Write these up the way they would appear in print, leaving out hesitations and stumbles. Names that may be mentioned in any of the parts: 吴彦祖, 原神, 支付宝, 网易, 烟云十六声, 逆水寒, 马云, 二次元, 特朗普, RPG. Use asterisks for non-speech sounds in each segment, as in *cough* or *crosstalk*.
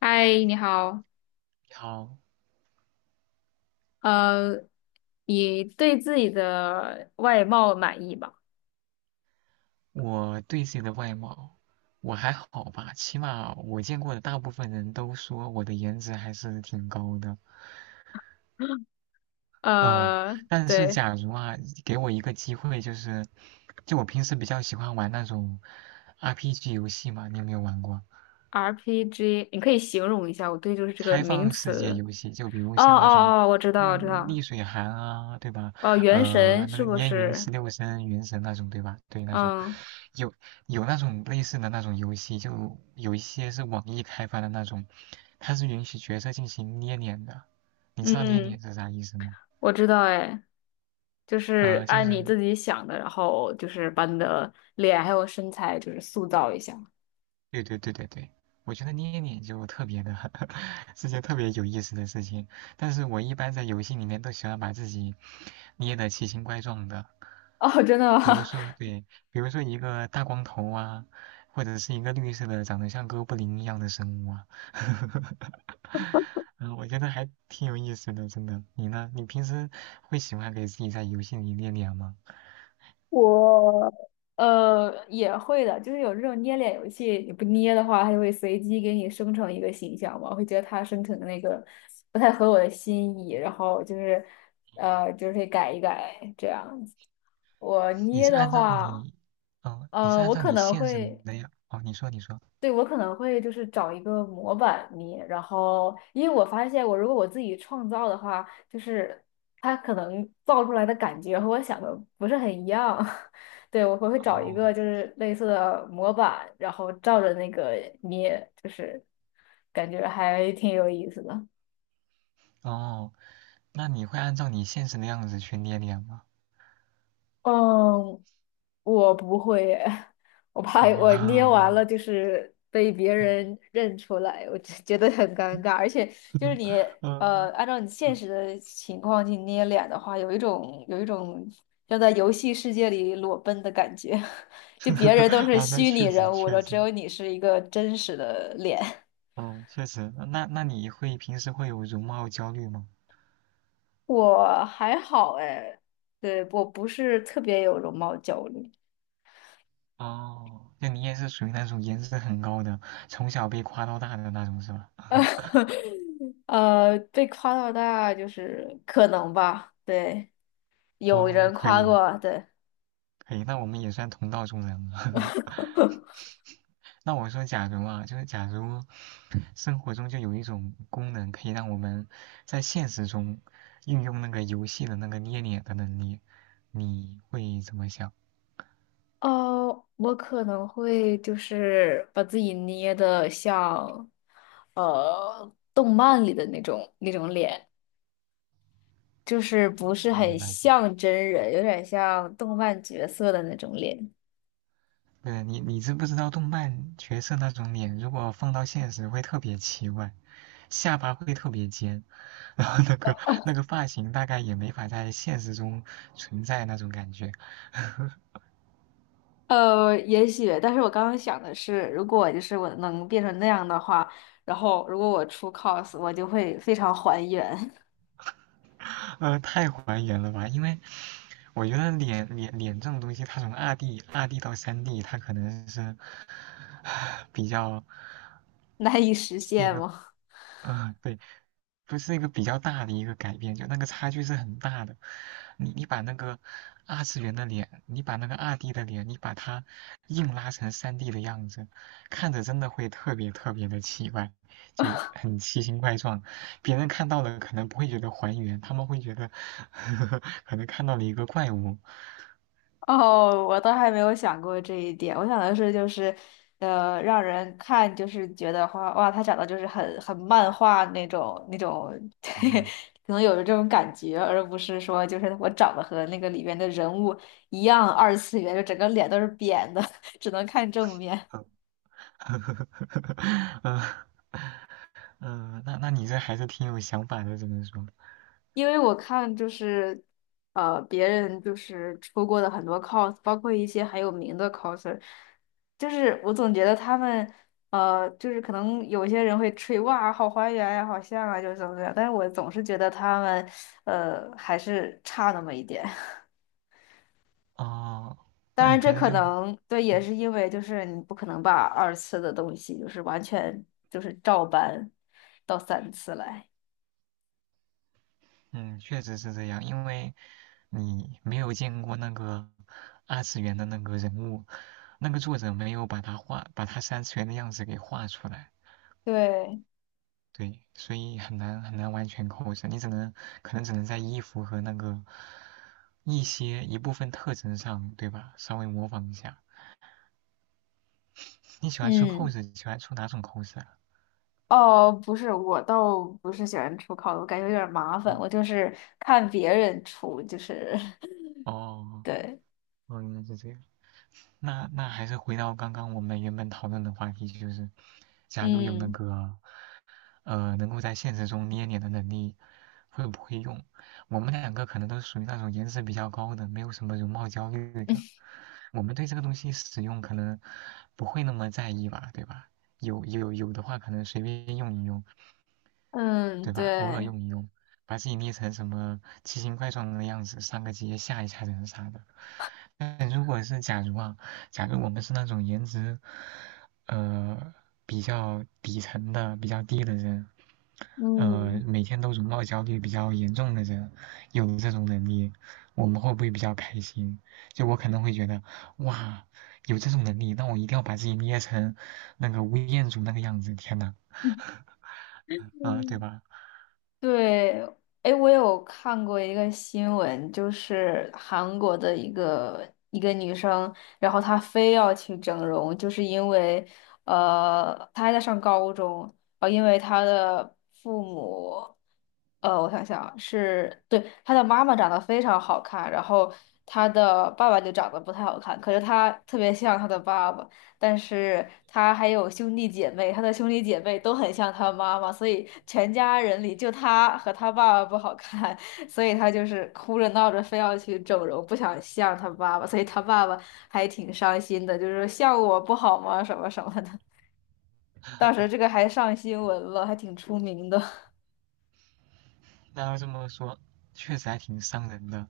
嗨，你好。好，呃，你对自己的外貌满意吗？我对自己的外貌，我还好吧，起码我见过的大部分人都说我的颜值还是挺高的。嗯，呃，但是对假如啊，给我一个机会，就是，就我平时比较喜欢玩那种 RPG 游戏嘛，你有没有玩过？，RPG，你可以形容一下，我对就是这个开名放世界词。游戏，就比如哦像那种，哦哦，我知道，我知道。逆水寒啊，对吧？哦，原神那是个不烟云是？十六声、原神那种，对吧？对，那种嗯有有那种类似的那种游戏，就有一些是网易开发的那种，它是允许角色进行捏脸的。你知道捏嗯，脸是啥意思吗？我知道，哎，就是就按你是自己想的，然后就是把你的脸还有身材就是塑造一下。对对对对对，我觉得捏脸就特别的 *laughs* 是件特别有意思的事情，但是我一般在游戏里面都喜欢把自己捏的奇形怪状的。哦，真的比如吗？说，对，比如说一个大光头啊，或者是一个绿色的，长得像哥布林一样的生物啊，*laughs* 嗯，我觉得还挺有意思的，真的。你呢？你平时会喜欢给自己在游戏里练脸吗？我也会的，就是有这种捏脸游戏，你不捏的话，它就会随机给你生成一个形象嘛，我会觉得它生成的那个不太合我的心意，然后就是就是可以改一改这样子。我你捏是按的照话，你，哦，你是按我照可你能现实会。的样，哦，你说，你说，对，我可能会就是找一个模板泥，然后因为我发现我如果我自己创造的话，就是它可能造出来的感觉和我想的不是很一样。*laughs* 对，我会找一个哦，就是类似的模板，然后照着那个捏，就是感觉还挺有意思的。哦，那你会按照你现实的样子去练脸吗？嗯，我不会耶 *laughs* 我怕我捏完哦，了就是被别人认出来，我就觉得很尴尬。而且 *laughs* 就是嗯，你 *laughs* 嗯，按照你现实的情况去捏脸的话，有一种要在游戏世界里裸奔的感觉，*laughs* 就别人都是啊，那虚拟确实人物，然确后只实，有你是一个真实的脸。哦，确实，那你会平时会有容貌焦虑吗？我还好哎，对，我不是特别有容貌焦虑。哦，那你也是属于那种颜值很高的，从小被夸到大的那种是吧？*laughs* 被夸到大就是可能吧，对，有哦，人可夸以过，对。可以，那我们也算同道中人了。*laughs* *laughs* 那我说，假如啊，就是假如生活中就有一种功能，可以让我们在现实中运用那个游戏的那个捏脸的能力，你会怎么想？哦，我可能会就是把自己捏的像动漫里的那种脸，就是不那是你的很那种？像真人，有点像动漫角色的那种脸。对，你知不知道动漫角色那种脸，如果放到现实会特别奇怪，下巴会特别尖，然后那个发型大概也没法在现实中存在那种感觉，也许，但是我刚刚想的是，如果就是我能变成那样的话，然后如果我出 cos，我就会非常还原，太还原了吧？因为我觉得脸这种东西，它从二 D 到三 D，它可能是 *sighs* 比较 *laughs* 难以实是一现个，吗？嗯、对，不是一个比较大的一个改变，就那个差距是很大的。你把那个二次元的脸，你把那个二 D 的脸，你把它硬拉成三 D 的样子，看着真的会特别特别的奇怪，就很奇形怪状。别人看到了可能不会觉得还原，他们会觉得 *laughs* 可能看到了一个怪物。*laughs* 哦，我倒还没有想过这一点。我想的是，就是，让人看就是觉得哇，他长得就是很漫画那种，*laughs* 对，嗯，可能有这种感觉，而不是说就是我长得和那个里边的人物一样二次元，就整个脸都是扁的，*laughs* 只能看正面。嗯 *laughs* 嗯，那你这还是挺有想法的，只能说。因为我看就是，别人就是出过的很多 cos，包括一些很有名的 coser，就是我总觉得他们，就是可能有些人会吹哇，好还原呀，好像啊，就是怎么怎么样，但是我总是觉得他们，还是差那么一点。*laughs* 哦，当那然，你这平时可就。能对，也嗯是因为就是你不可能把二次的东西就是完全就是照搬到三次来，嗯，确实是这样，因为你没有见过那个二次元的那个人物，那个作者没有把他画，把他三次元的样子给画出来，对，对，所以很难很难完全扣上，你只能可能只能在衣服和那个一些一部分特征上，对吧？稍微模仿一下。你喜欢出 嗯。cos，喜欢出哪种扣子啊？哦，不是，我倒不是喜欢出烤的，我感觉有点儿麻烦。哦我就是看别人出，就是 *laughs* 哦对，哦，原来是这样。那还是回到刚刚我们原本讨论的话题，就是假如有那嗯 个。能够在现实中捏脸的能力会不会用。我们两个可能都属于那种颜值比较高的，没有什么容貌焦虑的。*laughs* 我们对这个东西使用可能不会那么在意吧，对吧？有的话，可能随便用一用，嗯，对吧？偶尔对，用一用，把自己捏成什么奇形怪状的样子，上个街吓一吓人啥的。但如果是假如啊，假如我们是那种颜值，呃，比较底层的、比较低的人。嗯 每天都容貌焦虑比较严重的人，有了这种能力，我们会不会比较开心？就我可能会觉得，哇，有这种能力，那我一定要把自己捏成那个吴彦祖那个样子，天呐，*laughs*。*laughs* 啊，对嗯吧？对，哎，我有看过一个新闻，就是韩国的一个女生，然后她非要去整容，就是因为，她还在上高中，因为她的父母，我想想啊是，对，她的妈妈长得非常好看，然后她的爸爸就长得不太好看，可是她特别像她的爸爸，但是他还有兄弟姐妹，他的兄弟姐妹都很像他妈妈，所以全家人里就他和他爸爸不好看，*laughs* 所以他就是哭着闹着非要去整容，不想像他爸爸，所以他爸爸还挺伤心的，就是说像我不好吗？什么什么的。当时这个还上新闻了，还挺出名的。*laughs* 那要这么说，确实还挺伤人的。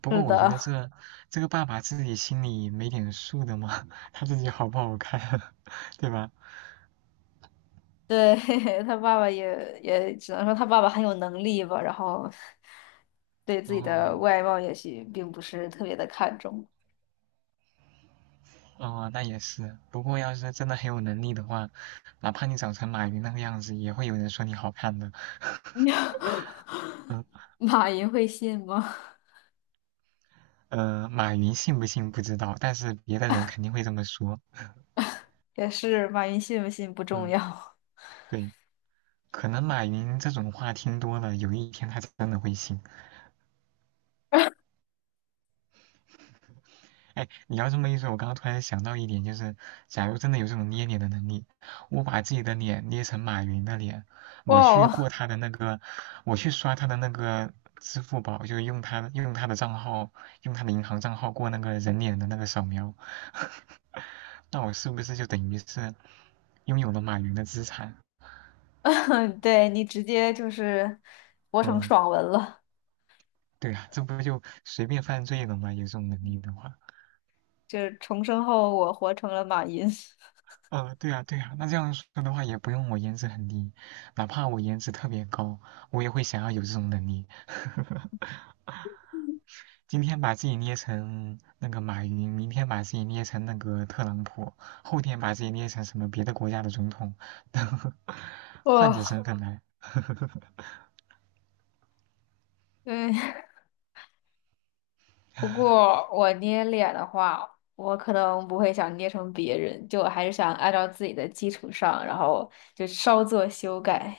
不是过我觉得的，这个爸爸自己心里没点数的吗？*laughs* 他自己好不好看，*laughs* 对吧？对，*laughs* 他爸爸也只能说他爸爸很有能力吧，然后对自己的哦，外貌也许并不是特别的看重。哦，那也是。不过要是真的很有能力的话，哪怕你长成马云那个样子，也会有人说你好看的。*laughs* *laughs* 嗯马云会信吗？马云信不信不知道，但是别的人肯定会这么说。*laughs* 也是，马云信不信不重嗯，要。对，可能马云这种话听多了，有一天他真的会信。哎，你要这么一说，我刚刚突然想到一点，就是假如真的有这种捏脸的能力，我把自己的脸捏成马云的脸，我哇去过哦，他的那个，我去刷他的那个支付宝，就用他的账号，用他的银行账号过那个人脸的那个扫描，*laughs* 那我是不是就等于是拥有了马云的资产？*laughs* 对你直接就是活成嗯，爽文了，对啊，这不就随便犯罪了吗？有这种能力的话。就是重生后我活成了马云。对啊，对啊，那这样说的话，也不用我颜值很低，哪怕我颜值特别高，我也会想要有这种能力。*laughs* 今天把自己捏成那个马云，明天把自己捏成那个特朗普，后天把自己捏成什么别的国家的总统，*laughs* *laughs* 哇换着哦，身份来。对。*laughs* 不过我捏脸的话，我可能不会想捏成别人，就我还是想按照自己的基础上，然后就稍作修改。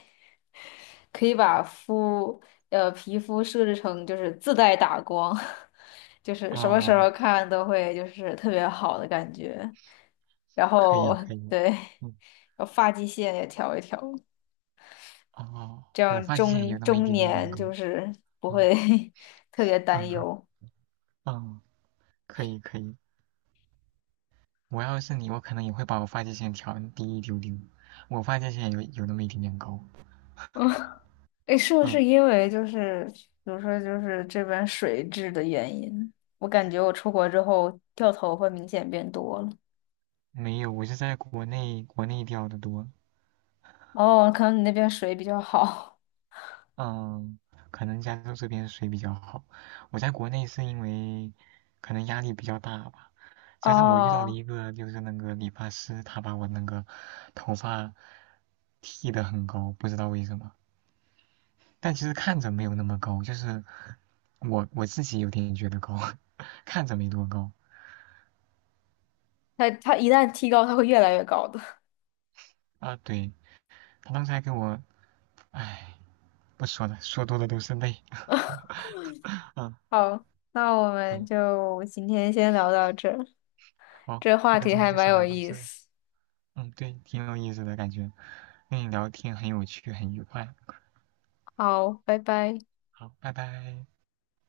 可以把肤皮肤设置成就是自带打光，*laughs* 就是什么时哦，候看都会就是特别好的感觉。然可以后可以，对，嗯，然后发际线也调一调，哦，这我样发际线有中那么一中点点年高，就是不嗯会 *laughs* 特别担嗯忧。嗯，可以可以。我要是你，我可能也会把我发际线调低一丢丢。我发际线有那么一点点高。嗯，诶，是不嗯，是因为就是比如说就是这边水质的原因，我感觉我出国之后掉头发明显变多了。没有，我是在国内掉的多。哦，可能你那边水比较好。嗯，可能加州这边水比较好。我在国内是因为可能压力比较大吧，加上我遇到了哦，一个就是那个理发师，他把我那个头发剃的很高，不知道为什么。但其实看着没有那么高，就是我自己有点觉得高，*laughs* 看着没多高它一旦提高，它会越来越高的。啊。对，他刚才给我，唉，不说了，说多了都是泪。嗯 *laughs* 好，那我们嗯，就今天先聊到这儿，好，这话那题今天还就蛮先有聊到意这。思。嗯，对，挺有意思的感觉，跟你聊天很有趣，很愉快。好，拜拜。好，拜拜。